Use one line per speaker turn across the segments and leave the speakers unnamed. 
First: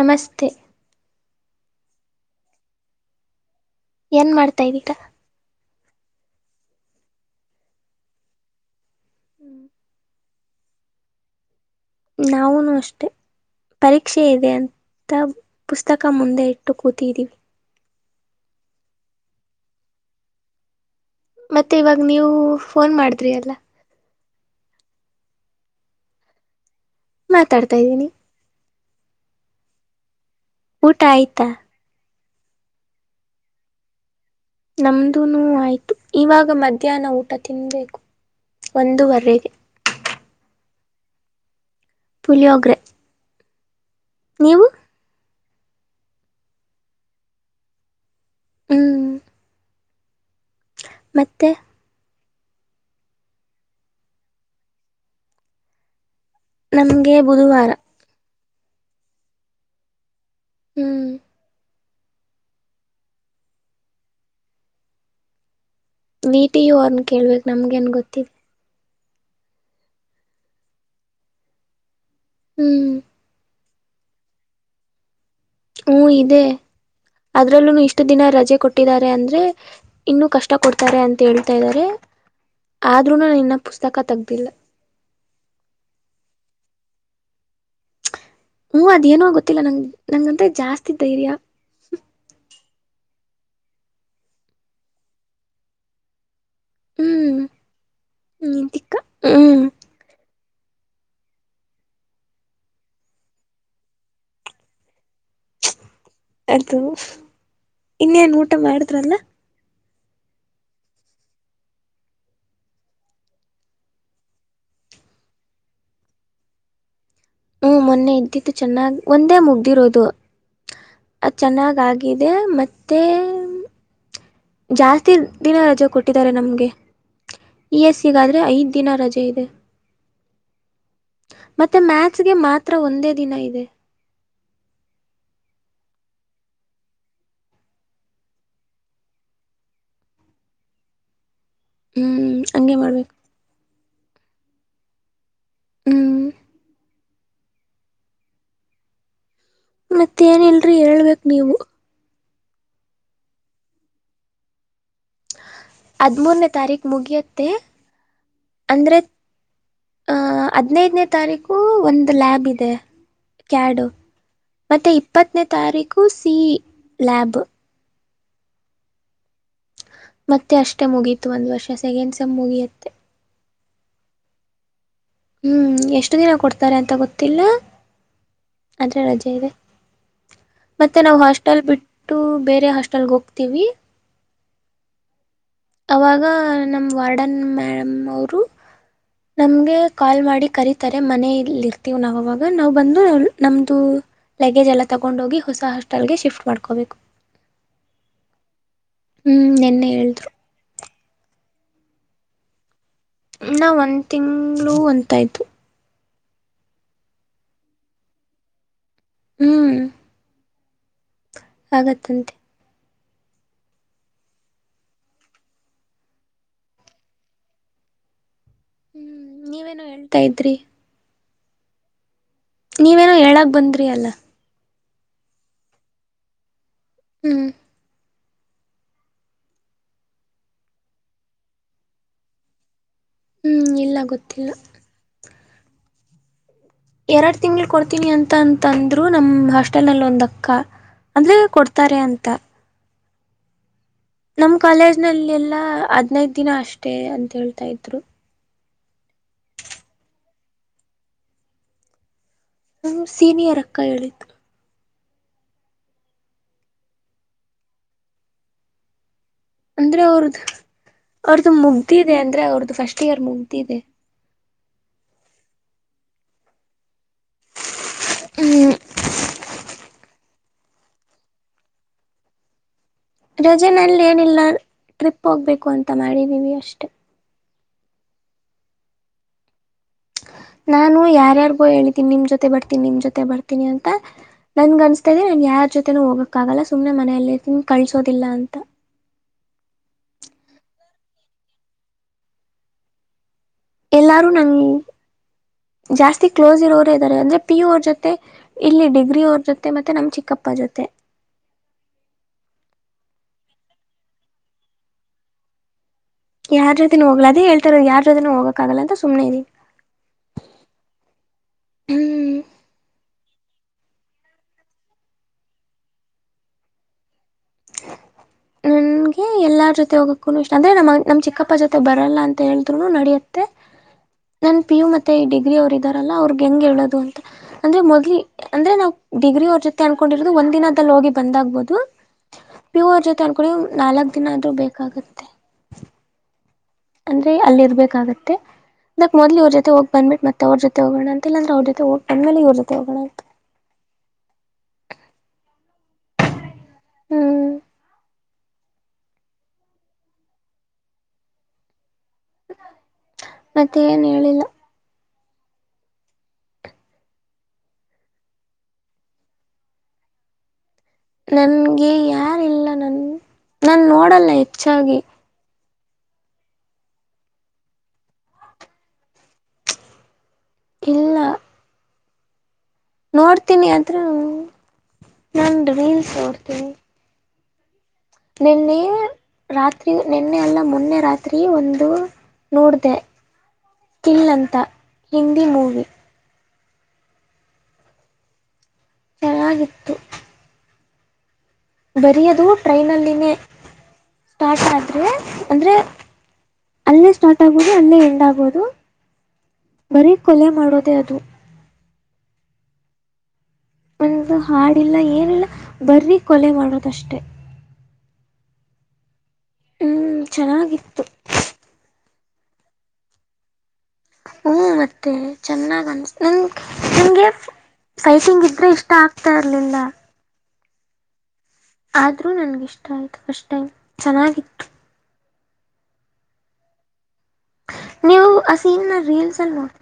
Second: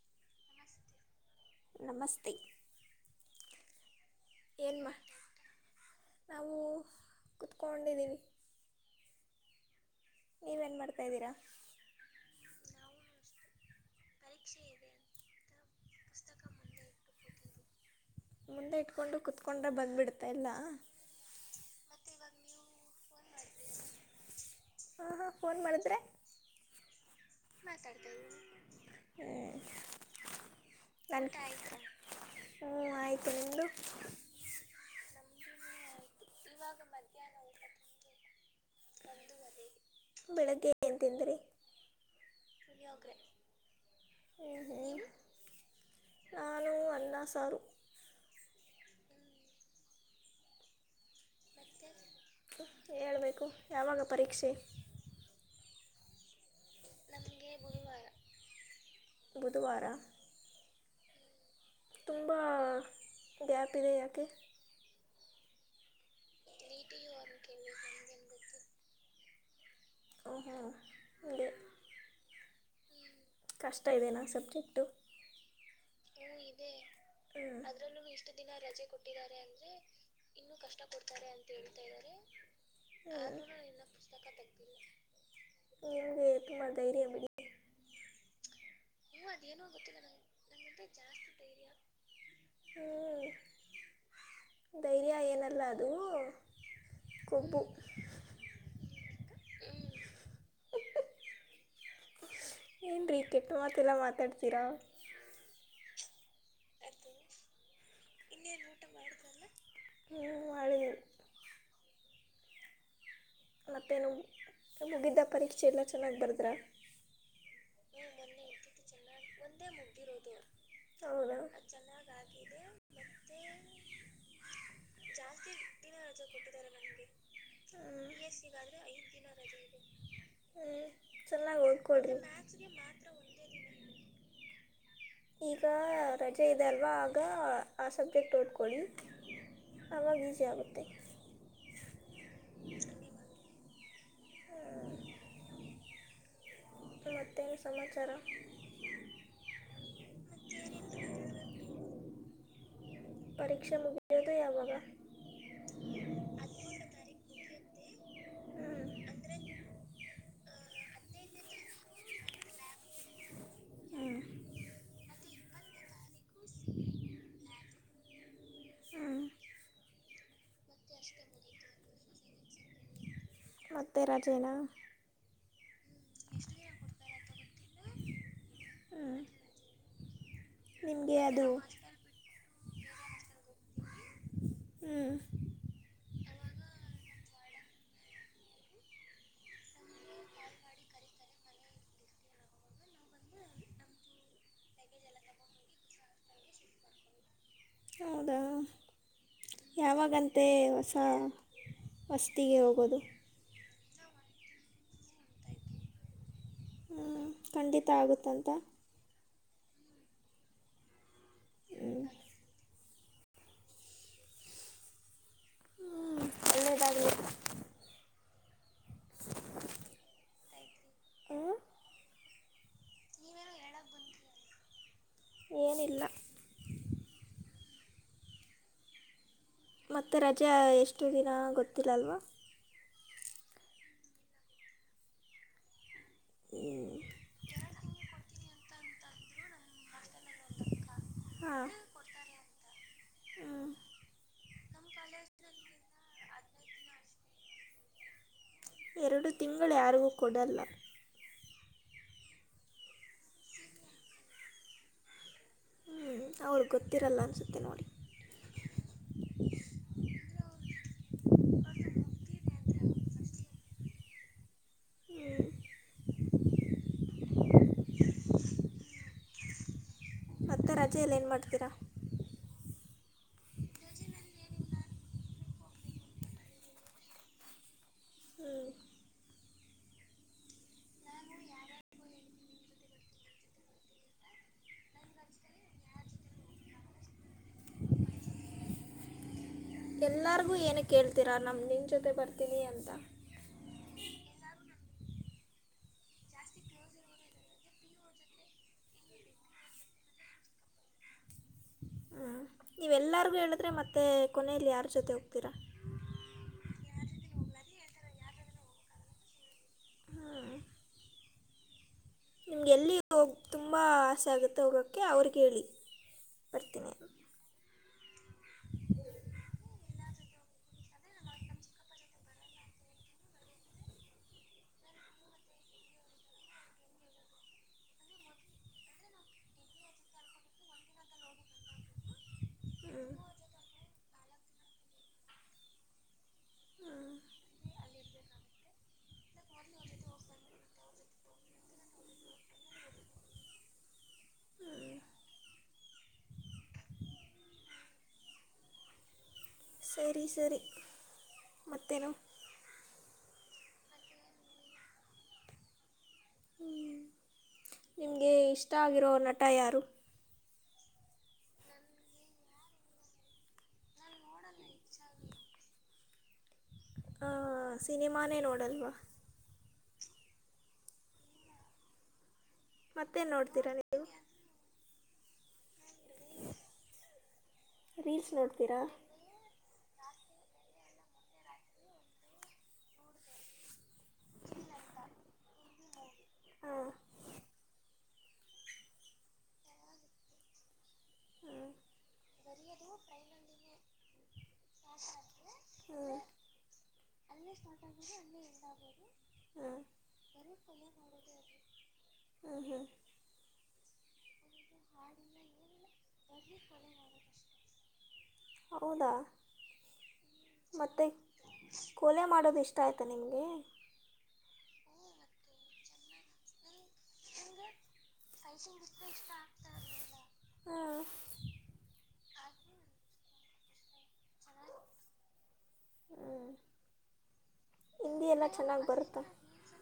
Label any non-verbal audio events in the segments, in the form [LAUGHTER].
ನಮಸ್ತೆ
ನಮಸ್ತೆ [INAUDIBLE]
ಏನ್ ಮಾಡ್ತಾ
ಏನು
ಇದ್ದೀಗ
ಮಾ
[INAUDIBLE]
ನಾವು ಕುತ್ಕೊಂಡಿದ್ದೀನಿ [INAUDIBLE] ನೀವೇನು ಮಾಡಾ್ತಾಯಿದ್ದೀರಾ [INAUDIBLE]
ನವುೂನು ಅಷ್ಟೆ [INAUDIBLE] ಪರೀಕ್ಷೆ ಇದೆ ಅಂತ ಪುಸ್ತಕ ಮುಂದೆ ಇಟ್ಟು ಕೂತಿದ್ದೀವಿ [INAUDIBLE]
ಮುಂದೆ ಇಟ್ಕೊಂಡು ಕುೂತ್ಕೊಂಡ್ರೆ ಬಂದ್ಬಿಡ್ತ ಇಲ್ಲ [INAUDIBLE]
ಮತ್ತೆ ಇವಾಗ ನೀವು ಫೋನ್ ಮಾಡಿದ್ರಿ ಅಲ್ಲ [INAUDIBLE]
ಹಾಂ ಹಾಂ ಫೋನ್ ಮಾಡಿದ್ರೆ.
ಮಾತಾಡ್ತಾ್ದೀನಿ.
ಹ.
ಊಟ ಆಯ್ತಾ.
ಹ್ ಆಯ್ತು ನಿಮ್ಮು.
ನಮ್ದನು ಆಯ್ತು. ಇವಾಗ ಮಧ್ಯಾಹ್ನ ಊಟ ತಿನ್ಬೇಕು ಒಂದೂವರೆಗೆ.
ಏ ತಂದ್ರಿ [INAUDIBLE]
ಪುಲಿಯೋಗ್ರೆ [INAUDIBLE]
ಹ್ಞೂ
ನೀವು [INAUDIBLE]
ಹ್ಞೂ ನಾನು ಅನ್ನ ಸಾರು [INAUDIBLE]
ಹ್ಮ್ [INAUDIBLE] ಮೆ.
ಹೇಬೇಕು ಯಾವಾಗ ಪರೀಕ್ಷೆ.
ನಮ್ಗೆ ಬುಧವಾರ.
ಬುಧವಾರ.
ಹ್ಮ್.
ತುಂಬ ಗ್ಯಾಪ್ ಇದೆ ಯಾಕೆ.
ವಟಿಯು ಅವರ್ನ್ ಕೇಳ್ಬೇಕಕ್ ನಮ್ಗೆನ್ ಗೊತ್ತಿದೆ.
ಹ ಹ ಅ.
ಹ್ಮ್ ಹ್ಮ [INAUDIBLE]
ಕಷ್ಟ ಇದೆ ನಾು ಸಬ್ಜೆಕ್ಟು [INAUDIBLE]
ಹ್ಮ ಇದೆ.
ಹ್ಞೂ
ಅದ್ರಲ್ಲೂ ಇಷ್ಟು ದಿನ ರಜೆ ಕೊಟ್ಟಿದ್ದಾರೆ ಅಂದ್ರೆ ಇನ್ನುೂ ಕಷ್ಟ ಕೊಡ್ತಾರೆ ಅಂತ ಹೇಳ್ತಾ ಇದ್ದಾರೆ.
ಹ.
ಆದ್ರೂನು ಇನ್ನ ಪುಸ್ತಕ ತಗ್ದಿಲ್ಲ.
ಹಗೆ ತುಮಾರ ಧೈರ್ಯ ಬನ್ನ.
ಹ್ಮ್ ಅದೇಏನೋ ಗೊತ್ತಿಲ್ಲ ನಂಗ ನಂಗಂತ ಜಾಸ್ತಿ ಧೈರ್ಯ.
ಹ್ಮ್ ಧೈರ್ಯ ಏನಲ್ಲ ಅದು
ಹ್ಮ್
ಕೊಬು.
ನೀನ್ ತಿಕ್ಕ ಹ್ಮ್.
[UNINTELLIGIBLE] [INAUDIBLE] [INAUDIBLE] ಏನು ರೀ ಕೆಟ್ಟ ಮಾತ್ತಲ್ಲ ಮಾತಾಡ್ತೀರಾ.
ಅರ್ದುು ಇನ್ನೇನ್ ಊಟ ಮಾಡಿದ್ರಲ್ಲ.
ಹ್ಞೂ ಮಾಡಿ ಮತ್ತೇನು ಮುಗಿದ್ದ ಪರೀಕ್ಷೆ ಎಲ್ಲ ಚೆನ್ನಾಗಿ್ ಬರ್ದ್ರ.
ಹ್ಮ್ ಮೊನ್ನೆ ಇದ್ದತ್ತುು ಚೆನ್ನಾಗ್ ಒಂದೇ ಮುಗ್ದಿರೋದು. ಅ
ಹೌದಾ
ಚೆನ್ನಾಗ ಆಗಾಗಿದೆ ಮತ್ತೆ ಜಾಸ್ತಿ ದಿನ ರಜೆ ಕೊಟ್ಟಿದ್ದಾರೆ ನಮ್ಗೆ ಈ ಎಸ್
ಹ್ಞೂ
ಸಿಗಾದ. ೆ ಐದ್ ದಿನ ರಜೆ ಇದೆ.
ಹ್ಞೂ ಚೆನ್ನಾಗಿ
ಮತ್ತೆ
ಓದ್ಕೊಳ್ರಿ
ಮ್ಯಾತ್ಸ್ಗೆ ಮಾತ್ರ ಒಂದೇ ದಿನ ಇದೆ.
[INAUDIBLE] ಈಗ ರಜೆ ಇದೆಲ್ವಾ ಆಗ ಆ ಸಬ್ಜೆಕ್ಟ್ ಓದಕೊಳ್ಳಿ. ಅವಾಗ ಈಜಿ ಆಗುತ್ತೆ.
ಹ್ಮ್ ಹಂಗೆ ಮಾಡ್ಬೇಕು. ಹ್ಮ್.
ಮತ್ತೇನು ಸಮಾಚಾರ.
ಮತ್ತೇಏನಿಲ್ರರಿ ಹೇಳ್ಬೇಕ ನೀವು.
ಪರೀಕ್ಷೆ ಮುಗಿಯೋದು ಯಾವಾಗ.
ಹದ್ಮೂರನೇ ತಾರೀಕು ಮುಗಿಯುತ್ತೆ ಅಂದ್ರೆ.. ಆಹ ಹದ್ನೈದನೇ ತಾರೀಕು ಒಂದು ಲ್ಯಾಬ್ ಇದೆ ಕ್ಯಾಡು..
ಹ್ಞೂ
ಮತ್ತೆ ಇಪ್ಪತ್ತನೇ ತಾರೀಕು ಸಿ ಲ್ಯಾಬ್..
ಹ್ಞೂ
ಮತ್ತೆ ಅಷ್ಟೆ ಮುಗೀತು ಒಂದ್ ವರ್ಷ ಸೆಕೆಂಡ್ ಸೆಮ್ ಮುಗಿಯತ್ತೆ..
ಮತ್ತ ರಜೇನ..
ಹ್ಮ್ ಎಷ್ಟು ದಿನ ಕೊಡ್ತಾರೆ ಅಂತ ಗೊತ್ತಿಲ್ಲ.. ಅದ್ರ
ಹ್ಞೂ
ರಜೆ ಇದೆ.. ಮತ್ತೆ
ನಿಮಗೆ
ನಾವು
ಅದು
ಹಾಸ್ಟೆಲ್ ಬಿಟ್ಟು ಬೇರೆ ಹಾಸ್ಟೆಲ್ಗೆ ಹೋಗ್ತೀವಿ..
ಹ್ಮ್
ಅವಾಗ ನಮ್ಮ್ ವಾರ್ಡನ್ ಮೇಡಮ್ ಅವರು.. ನಮ್ಗೆ ಕಾಲ್ ಮಾಡಿ ಕರೀತಾರೆ ಮನೆಯಲ್ಲಿರ್ತೀವ್ ನಾವ್ ಅವಾಗ ನಾವ್ಬಂದು ನಮ್ದು. ಲಗೇಜ್ ಎಲ್ಲ ತಗೊಂಡೋಗಿ ಹೊಸ ಹಾಸ್ಟೆಲ್ಗೆ ಶಿಫ್ಟ್ ಮಾಡ್ಕೋಬೇಕು.
ಹೌದಾ
ಹ್ಮ್ ನಿನ್ನೆ ಹೇಳಿದ್ರು
ಯಾವಾಗಂತೆ ಹೊಸ. ಅ ವಸ್ತಿಗೆ ಹೋಗೋದು..
ನಾ ಒಂದ್ ತಿಂಗ್ಗಳು ಒಂತಾಯ್ತು..
ಹ ಖಂಡಿತ ಆಗುತ್ತಂತ..
ಹ್ಮ್.
ಹ್ಞೂ
ಆಗತಂತೆ..
ಹ್ಮ್ ಒಳ್ಳೇದಾಗ್ಲಿ..
ಹ್ಮ್ ನೀವೇನು ಹೇಳ್ತಾ ಇದ್ರಿ.
ಹ್ಞೂ
ನೀವೇನೋ ಹೇಳಕ್ ಬಂದ್ರಿ ಅಲ್ಲ
ಏನಿಲ್ಲ..
ಹ್ಮ್.
ಮತ್ತೆ ರಜೆ ಎಷ್ಟು ದಿನ ಗೊತ್ತಿಲ್ಲ ಅಲ್ವಾ..
ಹ್ಮ್ ಇಲ್ಲ ಗೊತ್ತಿಲ್ಲ..
ಹ್ಞೂ
ಎರಡ್ ತಿಂಗ್ಳ ಕೊಡ್ತೀನಿ ಅಂತ ಅಂತ ಅಂದ್ರು ನಮ್ ಹಾಸ್ಟೆಲ್ ನಲ್ಲಿ ಒಂದ.. ಅಕ್ಕ ಅಂದ್ರೆ
ಹಾಂ
ಕೊಡ್ತಾರೆ ಅಂತ..
ಹ್ಞೂ
ನಮ್ ಕಾಲೇಜ್ ನಲ್ಲಿ ಎಲ್ಲಾ ಹದ್ನೈದ ದಿನ ಅಷ್ಟೇ ಅಂತ ಹೇಳ್ತಾ ಇದ್ರು..
ಎರಡು ತಿಂಗಳು ಯಾರಿಗೂ ಕೊಡಲ್ಲ.
ಹುಹು ಸೀನಿಯರ್ ಅಕ್ಕ ಹೇಳಿದ್ದು..
ಹ್ಞ ಅವರಿಗೆ ಗೊತ್ತಿರಲ್ಲ ಅನ್ಸುತ್ತೆ ನೋಡಿ..
ಅಂದ್ರೆ ಅವ್ರ್ದ ಅವ್ರದುು ಮುಗ್ದಿದೆ ಅಂದ್ರೆ ಅವ್ರದ್ದು ಫಸ್ಟ್ ಇಯರ್ ಮುಗ್ದಿದೆ..
ಹ.
ಹ್ಮ್.
ಮತ್ತೆ ರಜೆಯಲ್ಲಿ ಏನು ಮಾಡ್ತೀರಾ.
ರಜೆ ನಲ್ಲಿ ಏನಿಲ್ಲ ಟ್ರಿಪ್ ಹೋಗ್ಬೇಕು ಅಂತ ಮಾಡಿದೀವಿ ಅಷ್ಟೆ..
ಹ್ಞೂ
ನಾನು ಯಾರ್ಯಾರ್ಗೋ ಹೇಳ್ತೀನಿ ನಿಮ್ ಜೊತೆ ಬರ್ತೀನಿ ನಿಮ್ ಜೊತೆ ಬರ್ತೀನಿ ಅಂತ.. ನನ್ಗನ್ಸ್ತಾ ಇದೆ ನಾನ್ ಯಾರ್ ಜೊತೆನೂ ಹೋಗಕ್ಕಾಗಲ್ಲ ಸುಮನೆ ಮನೆಯಲ್ಲಿನ್ ಕಳ್ಸೋದಿಲ್ಲ ಅಂತ..
ಎಲ್ಲರಿಗೂ ಏನ ಕೇಳ್ತೀರಾ ನಮ ನಿನ್ನ ಜೊತೆ ಬರ್ತೀನಿ ಅಂತ..
ಎಲ್ಲಾರೂ ನಂ. ಜಾಸ್ತಿ ಕ್ಲೋಸ್ ಇರೋರೇ ಇದ್ದಾರೆ ಅಂದ್ರೆ ಪಿ ಯು ಅವರ್ ಜೊತೆ ಇಲ್ಲಿ ಡಿಗ್ರಿ ಅವ್ರ ಜೊತೆ ಮತ್ತೆ ನಮ್ ಚಿಕ್ಕಪ್ಪ.. ಗಪ್ಪ ಜೊತೆ..
[UNINTELLIGIBLE] ಹಾ ನೀವೆಲ್ಲರಿಗೂ ಹೇಳಿದ್ರೆ ಮತ್ತೆ ಕೊನೆಯಲ್ಲಿ ಯಾರ ಜೊತೆ ಹೋಗ್ತೀರಾ..
ಯಾರ್ ಜೊತೆ ಹೋಗ್ಲ ಅದ ಹೇಳ್ತಾರೋ ಯಾರ್ ಜೊತೆನೂ ಹೋಗಕ್ ಆಗಲ್ಲ ಅದು ಸು್ನೆ ಇದೀನಿ.
ಹ್ಞೂ ನಿಮ್ಗೆ ಎಲ್ಲಿ ಹೋಗ.. ತುಂಬ ಆಸೆ ಆಗುತ್ತೆ ಹೋಗೋಕ್ಕೆ ಅವ್ರಿಗೆ ಹೇಳಿ ಬರ್ತೀನಿ.. [UNINTELLIGIBLE]
ಎಲ್ಲಾರ ಜೊತೆ ಹೋಗಕ್ಕು ಇಷ್ಟ ಅಂದ್ರೆ ನಮ್ಮ ನಮ್ ಚಿಕ್ಕಪ್ಪ ಜೊತೆ ಬರಲ್ಲ ಅಂತ ಹೇಳಿದ್ರುನು ನಡಿಯತ್ತೆ.. ನನ್ ಪಿ ಯು ಮತ್ತೆ ಡಿಗ್ರಿ ಅವರು ಇದ್ದಾರಲ್ಲ ಅವ್ರಗ್ ಹೆಂಗ ಹೇಳೋದು ಅಂತ ಅಂದ್ರೆ ಮೊದ್ಲಿ ಅಂದ್ರೆ ನಾವ್. ಡಿಗ್ರಿ ಅವ್ರ ಜೊತೆ ಅನ್ಕೊಂಡಿರೋದು ಒಂದ್ನದಲ್ಲಿ ಹೋಗಿ ಬಂದ್ ಆ್ಬಹುದು..
ಹ್ಞೂ
ಪ್ಯೂರ್ ಜೊತೆ ಅನ್ಕೊಂಡಿ ನಾಲ್ಕ್ ದಿನ ಆದ್ರೂ ಬೇಕಾಗತ್ತೆ
ಹ್ಞೂ
ಅಂದ್ರೆ ಅಲ್ಲಿರ್ಬೇಕಾಗತ್ತೆ ಇದಾ ಮೊದ್ಲ ಇವ್ರ ಜೊತೆ ಹೋಗ್ ಬಂದಬಿಟ್ಟ ಮತ್ತ ಅವ್ರ ಜೊತೆ ಹೋಗೋಣ ಅಂತ ಅಂದ್ರ ಅವ್ರ ಜೊತೆ ಹೋಗ್ ಬಂದ ಮೇಲೆ ಇ್ರ ಜೊತೆ ಹೋಗೋಣ ಅಂತ
[UNINTELLIGIBLE]
ಹ್ಮ್
ಸರಿ ಸರಿ ಮತ್ತೇನು
ಮತ್ತೆ ಏನ್ ಹೇಳಿಲ್ಲ್
ನಿಮಗೆ ಇಷ್ಟ ಆಗಿರೋ ನಟ ಯಾರು.
ನನ್ಗೆ ಯಾರಿಲ್ಲ ನನ್ ನನ್ ನೋಡಲ್ಲ ಹೆಚ್ಚಾಗಿ
ಸಿನಿಮಾನೇ ನೋಡಲ್ವಾ..
ಇಲ್ಲ..
ಮತ್ತೆ
ನೋಡ್ತೀನಿ
ನೋಡ್ತೀರಾ
ಆದ್ರ
ನೀವು
ನನ ರೀಲ್ಸ್ ನೋಡ್ತೀನಿ
ರೀಲ್ಸ್
ನಿನ್ನೆ
ನೋಡ್ತೀರಾ
ರಾತ್ರಿ ನಿನ್ನೆ ಅಲ್ಲ ಮೊನ್ನೆ ರಾತ್ರಿ ಒಂದು ನೋಡಿದೆ ಕಿಲ್ ಅಂತ ಹಿಂದಿ ಮೂವಿ.
ಹಾ
ಚೆನ್ನಾಗಿತ್ತು.
ಹ್ಞೂ
ಬರೀಯದು ಟ್ರೈನಲ್ಲಿನೇ ಸ್ಟಾರ್ಟ್ ಆದ್ರೆ ಅಂದ್ರೆ
ಹ್ಞೂ
ಅಲ್ಲೇ ಸ್ಟಾರ್ಟ್ ಆಗ್ಬೋದು ಅಲ್ಲೇ ಎಂಡ್ ಆಗ್ಬೋದು
ಹ್ಞೂ
ಬರೀ ಕೊಲೆ ಮಾಡೋದೆೇ ಅದು
ಹ್ಮ್ ಹ್ಮ್
ಒಂದು ಹಾಡಿಲ್ಲ ಏನಿಲ್ಲ ಬರ್ರಿ ಕೊಲೆ ಮಾಡೋದಷ್ಟೆ
ಹೌದಾ
ಹ್ಮ್
ಮತ್ತು
ಚೆನ್ನಾಗಿತ್ತು
ಕೋಲೆ ಮಾಡೋದು ಇಷ್ಟ ಆಯಿತಾ ನಿನಗೆ
ಹ್ಮ ಮತ್ತೆ ಚೆನ್ನಾಗ ಅನ್ಸ ನಂಗೆ ಸೈಟಿಂಗ್ ಇದ್ರೆ ಇಷ್ಟ ಆಗ್ತಾ ಇರ್ಲಿಲ್ಲ
ಹಾಂ
ಆದ್ರೂ ನನ್ಗಿಷ್ಟ ಆಯ್ತು ಫಸ್ಟ್ ಟೈಮ್ ಚೆನ್ನಾಗಿತ್ತು.
ಹ್ಮ್
ನೀವು ಆ ಸೀನ್ ನ ರೀಲ್ಸ್ ಅಲ್ಲಿ ನೋಡಿ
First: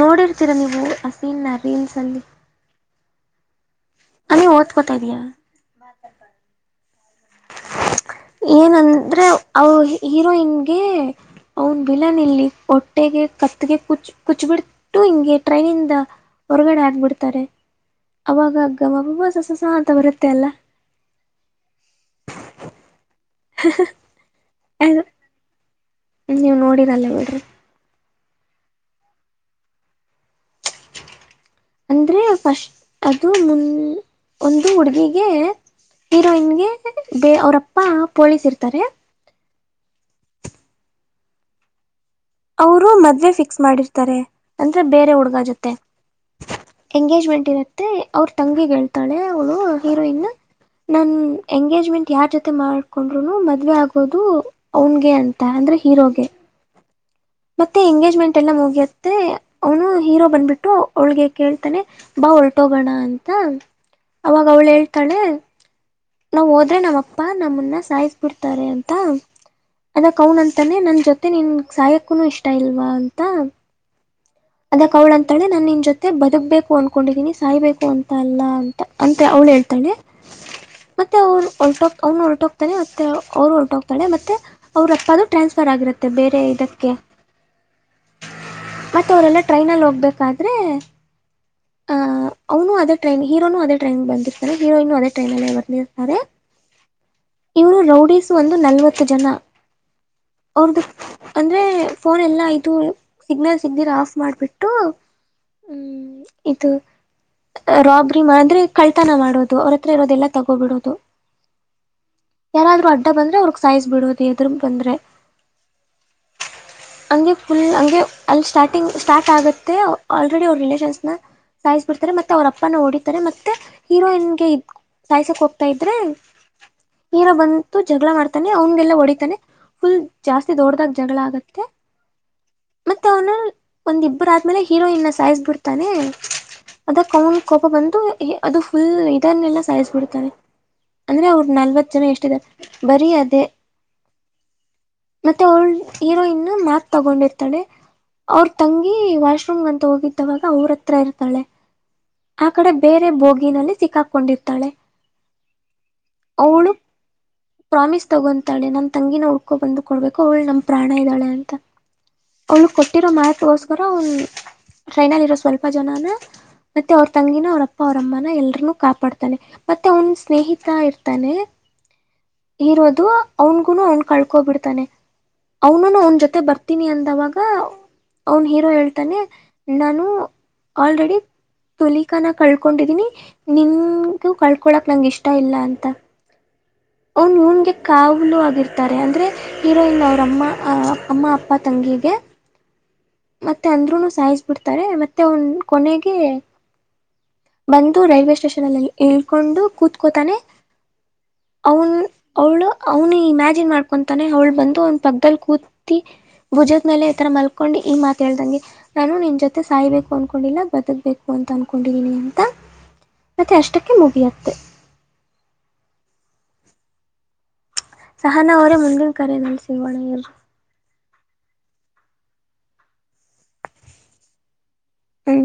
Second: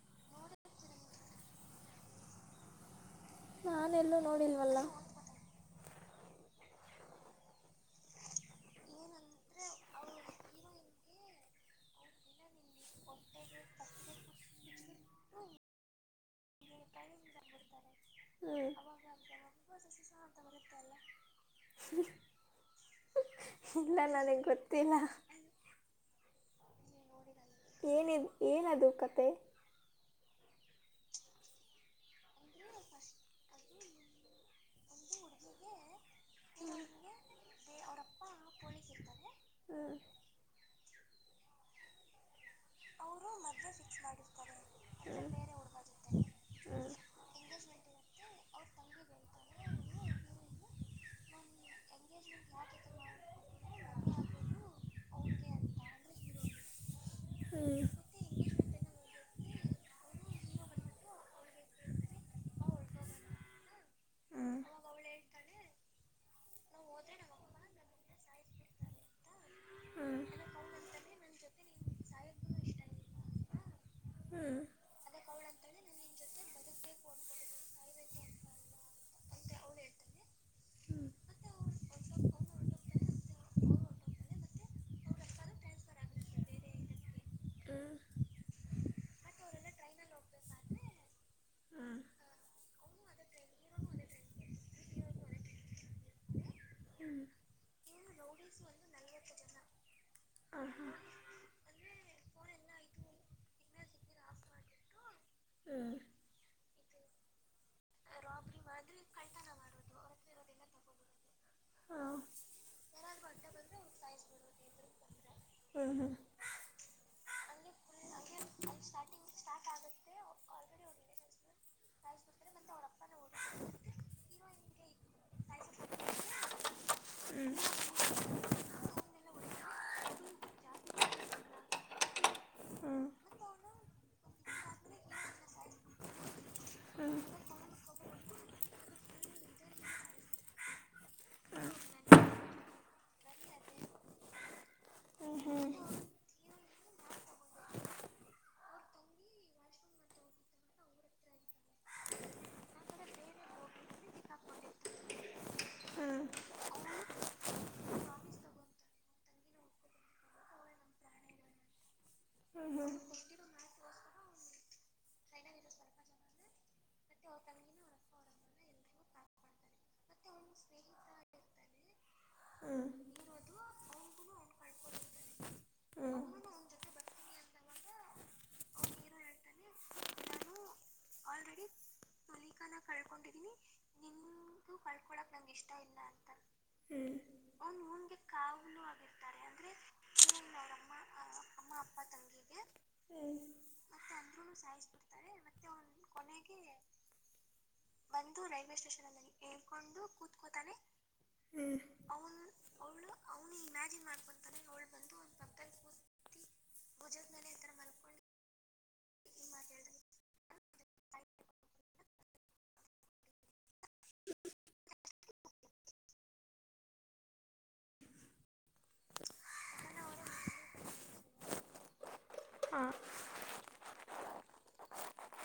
ನೋಡಿರ್ತೀರ ನೀವು ಆ ಸೀನ್ ನ ರೀಲ್ಸ್ ಅಲ್ಲಿ
ನಾನೆಲ್ಲೂ
ಅ ನೀವ್
ನೋಡಿಲ್ವಲ್ಲ
ಓದ್ಕೋತಾ ಇದೀಯಾ
[UNINTELLIGIBLE]
ಏನಂದ್ರೆ ಅವ ಹೀರೋಯಿನ್ಗೆ ಅವನ್ ವಿಲನ್ ಇಲ್ಲಿ ಒಟ್ಟು ಕಟ್ಟೆಗೆ ಕತ್ಗೆ ಕುಚ್ ಕುಚ್ಬಿಟ್ಟು ಹಿಂಗೆ ಟ್ರೈನಿಂದ ಹೊರಗಡೆ ಆಗ್ಬಿಡ್ತಾರೆ
ಹ್ಞೂ
ಅವಾಗಗ್ಗಮ್ಮ ಪಬಸ ಹೊಸಸ ಅಂತ ಬರುತ್ತೆ ಅಲ್ಲಾ
ಹ್ಮ ಇಲ್ಲ ನನಗೆ ಗೊತ್ತಿಲ್ಲ
ಅದು ನೀವ್ ನೋಡಿರಲ್ಲ ಬಿೇಡ್ರಿ
ಏನಿದ ಏನದು ಕತೆ [UNINTELLIGIBLE]
ಅಂದ್ರೆ ಫಸ್ಟ್ ಅದು ಮುನ್ ಒಂದು ಹುಡುಗಿಗೆ ಹೀರೋಯಿನ್ಗೆ ಬ ಅವ್ರಪ್ಪ ಪೊಲೀಸ್ ಇರ್ತಾರೆ
ಹ
ಅವರು ಮದ್ವೆ ಫಿಕ್ಸ್ ಮಾಡಿರ್ತಾರೆ ಅಂದ್ರೆ ಬೇರೆ
ಹ್ಞೂ
ಹುಡ್ಗ ಜೊತೆ ಎಂಗೇಜ್ಮೆಂಟ್ ಇರುತ್ತೆ ಅವ್ರ ತಂಗಿಗ್ ಹೇಳ್ತಾಳೆ ಅವಳು ಹೀರೋಯಿನ್ ನನ್ ಎಂಗೇಜ್ಮೆಂಟ್ ಯಾರ್ ಜೊತೆ ಮಾಡ್ಕೊಂಡ್ರುನು ಮದ್ವೆ ಆಗೋದು ಅವನ್ಗೆ ಅಂತ ಅಂದ್ರೆ ಹೀರೋಗೆ
ಹ್ಞೂ
ಮತ್ತೆ ಎಂಗೇಜ್ಮೆಂಟ್ ಎಲ್ಲ ಮುಗಿಯತ್ತೆ ಅವನು ಹೀರೋ ಬಂದ್ಬಿಟ್ಟು ಅವಳ್ಗೆ ಕೇಳ್ತಾನೆ. ಹೊಲ್ಟೋಗೋಣ ಅಂತ ಅವಾಗ
ಹ್ಞೂ
ಅವ್ಳು
ಹ್ಞೂ
ಹೇಳ್ತಾಳೆ. ನಾವ್ ಹೋದ್ರೆ ನಾವ್ಪ್ಪಾ ನಮ್ಮನ್ನ ಸಾಯಿಸ ಬಿಿಡ್ತಾರೆ ಅಂತ.
ಹ್ಮ್
ಅದಕ್ ಅವನ ಅಂತಾನೆ ನನ್ ಜೊತೆ ನಿನ್ ಸಾಯಕುನು ಇಷ್ಟ ಇಲ್ವಾ ಅಂತ.
ಹ್ಮ್
ಅದಕ್ ಅವ್ಳ ಅಂತಾಳೆ ನಾನನ್ ನಿನ್ ಜೊತೆ ಬದುಕ್ಬೇಕು ಅನ್ಕೊಂಡಿದೀನಿ ಸಾಯ್ಬೇಕು ಅಂತ ಅಲ್ಲ ಅಂತ ಅ. ಕಳ ಹೇಳ್ತಾಳೆ.
ಹ್ಮ್
ಮತ್ತೆ ಅವ್ರು ಹೊಟ ಅವ್ನು ಹೊರಟೋಗ್ತಾನೆ ಮತ್ತೆ ಅವ್ರು ಹೊರಟೋಗ್ತಾನೆ ಮತ್ತೆ ಅವ್ರ ಅಪ್ಪ ಅದು ಟ್ರಾನ್ಸ್ಫರ್ ಆ. ಆಗಿರುತ್ತೆ ಬೇರೆ ಇದಕ್ಕೆ.
ಹ.
ಮತ್ತ ಅವರೆಲ್ಲಾ ಟ್ರೈನಲ್ಲಿ ಹೋಗ್ಬೇಕಾದ್ರೆ ಅ ಅವನು ಅದೇ ಟ್ರೈನ್ ಹೀರೋನು ಅದೇ ಟ್ರೈನ್ ಬಂದಿರ್ತಾನೆ ಹೀರೋಯನ್ ಅದೇ ಟ್ರೈನ್ ನಲ್ಲಿ ಬಂದಿರ್ತಾರೆ ಇವರು ರೌಡೀಸ್ ಒಂದು ನಲ್ವತ್ತು ಜನಾ
ಹಾಂ
ಅವ್ರ್ದು
ಹಾಂ
ಅಂದ್ರೆ ಫೋನ್ ಎಲ್ಲ ಇದು ಸಿಗ್ನಲ್ ಇದಿರ ಆಫ್ ಮಾಡಿಬಿಟ್ಟು ಹ್ ಇದು. ರಾಬ್ರಿ ಮಾಡ್ರೆ ಕಳ್ತನ ಮಾಡೋದು ಅವ್ರ ಹತ್ರ ಇರೋದೆಲ್ಲ ತಗೋಬಿಡೋದು. ಯಾರಾದ್ರೂ ಅಡ್ಡ ಬಂದ್ರೆ ಅವ್ರಗ್ ಸೈಜ್ ಬಿಡುವುದು ಎರು ಬಂದ್ರೆ.
ಹ್ಮ್
ಅಗೆೆ ುಲ್ ಅಗೆೆ. ಅಲ್ಲಿ ಸ್ಟಾರ್ಟಿಂಗ್ ಸ್ಟಾರ್ಟ್ ಆಗುತ್ತೆ ಆಲ್ರೆಡಿ ಅವ್ರ ರಿಲೇಷನ್ಸ್ ನ. ಸಾಯಸ್ ಬಿಡ್ತಾರೆ ಮತ್ತೆ ಅವ್ರ ಅಪ್ಪನ ಓಡಿತಾರೆ ಮತ್ತೆ ಹೀರೋಯಿನ್ಗೆ ಇದ ಸಾಯ್ಸಕ್ ಹೋಗ್ತಾ ಇದ್ರೆ. ನೀರೋ ಬಂತು ಜಗಳ ಮಾಡ್ತಾನೆ ಅವನ್ಗೆಲ್ಲ ಹೊಡಿತಾನೆ. ಫುಲ್ ಜಾಸ್ತಿ ದೊಡ್ದಾಗ ಜಗಳ ಆಗತ್ತೆ.
ಹಾ.
ಒಂದಿಬ್ಬರ ಆದ್ಮೇಲೆ ಹೀರೋಯನ್ನ ಸಾಯಜ್ ಬಿಡ್ತಾನೆ. ಅದ ಕನ್ ಕೋಪ ಬಂದು ಅದು ಫುಲ್ ಇದನ್ನೆಲ್ಲಾ ಸಾಯಿಸ್ಬಿಡತೆ. ಅಂದ್ರೆ ಅವರು ನಲ್ವತ್ ಜನ ಎಷ್ಟಿದ್ದಾರೆ ಬರೀ ಅದೇ. ಮತ್ತೆ ಅವಳ ಈರೋ ಇನ್ನು ಮಾತ್ ತಗೊಂಡಿರ್ತಾಳೆ. ಅವ್ರ ತಂಗಿ ವಾಶ್ರೂಮ್ ಅಂತ ಹೋಗಿದ್ದವಾಗ ಅವ್ರತ್ರ ಇರ್ತಾಳೆ. ಆ ಕಡೆ ಬೇರೆ ಬೋಗಿನಲ್ಲಿ ಸಿಕ್ಕಾಕೊಂಡಿರ್ತಾಳೆ. ಅವಳು ಪ್ರಾಮಿಸ್ ತಗೊತಾಳೆ ನಂತ. ತಂಗಿನ ಉಡ್ಕೊ ಬಂದು ಕೊಡ್ಬೇಕು ಅವಳು ನಮ್ ಪ್ರಾಣ ಇದ್ದಾಳೆ ಅಂತ.
ಹ್ಞೂ ಹ್ಞೂ ಹ್ಞೂ ಹ್ಞೂ ಹ್ಞೂ ಹ್ಞೂ
ಅವಳು
ಹ್ಞೂ
ಕೊಟ್ಟಿರೋ ಮಾರ್ತ್ಗೋಸ್ಕರ ಅವ ಟ್ರೈನಲ್ಲಿ ಇರೋ ಸ್ವಲ್ಪ ಜನಾನ. ಮತ್ತೆ ಅವ್ರ ತಂಗಿನ ಅವ್ರಪ್ಪ ಅವ್ರಮ್ಮನ ಎಲ್ರನುೂ ಕಾಪಾಡ್ತಾನೆ ಮತ್ತೆ ಅವನ ಸ್ನೇಹಿತ ಇರ್ತಾನೆ.
ಅ.
ಇರೋದು ಅವನ್ಗುನು ಅವನ್ ಕಳ್ಕೋಬಿಡ್ತಾನೆ ಅವ್ನುನು ಅವನ ಜೊತೆ
ಹ್ಞೂ
ಬರ್ತೀನಿ ಅಂತ. ಾಗ ಅವನ ಹೀರೋ ಹೇಳ್ತಾನೆ ನಾನು ಆಲ್ರೆಡಿ. ತೊಲಿಕಾನ ಕಳ್ಕೊಂಡಿದೀನಿ ನಿನ್ಗೂ ಕಳ್ಕೊಳಕ್ ನಂಗ ಇಷ್ಟ ಇಲ್ಲ ಅಂತ. ಅವನ್
ಹ್ಞೂ
ನ್ಗೆ ಕಾವಲು ಆಗಿರ್ತಾರೆ ಅಂದ್ರೆ ಹೀರೋ ಇನ್ ಅವ್ರ ಅಮ್ಮ ಅ ಅಮ್ಮ ಅಪ್ಪ ತಂಗಿ. ಹಗೆ. ಮತ್ತೆ ಅಂದ್ೂನು ಸೈಜ್ ಬಿಡ್ತಾರೆ ಮತ್ತೆ ಒನ್ ಕೊನೆಗೆ ಬಂದು ರೈಲ್ವೆ ಸ್ಟೇಷನ್ಲ್ಲಿ ಇಳ್ಕೊಂಡು ಕೂತ್ಕೋತಾನೆ
ಹ್ಞೂ
ಅವನ್ ಅವಳು ಅವನು ಇಮ್ಯಾಜಿನ್ ಮಾಡ್ಕೊಂತಾನೆ ಅವ್ಳು ಬಂದು ಅವನ್ ಪಕ್ಕದಲ್ಲಿ ಕೂತಿ ಪೂಜತ್ನಲೆ ಎತ್ತ ಮಲ್ಕೊಂಡಿ ಹೇಳ್ದಂಗೆ ನಾನು ನಿನ್ ಜೊತೆ ಸಾಯ್ಬೇಕು ಅನ್ಕೊಂಡಿಲ್ಲ ಬದಕ್ಬೇಕು ಅಂತ ಅನ್ಕೊಂಡಿದೀನಿ ಅಂತ ಮತ್ತೆ ಅಷ್ಟಕ್ಕೆ ಮುಗಿಯತ್ತೇ
[INAUDIBLE]
ಸಹನ ಅವರೇ ಮುಂದಿನ ಕರೆನಲ್ಲಿ ಸಿಗೋಣ ಎಲ್ರು.
ಹಾ.
ಹ್ಮ.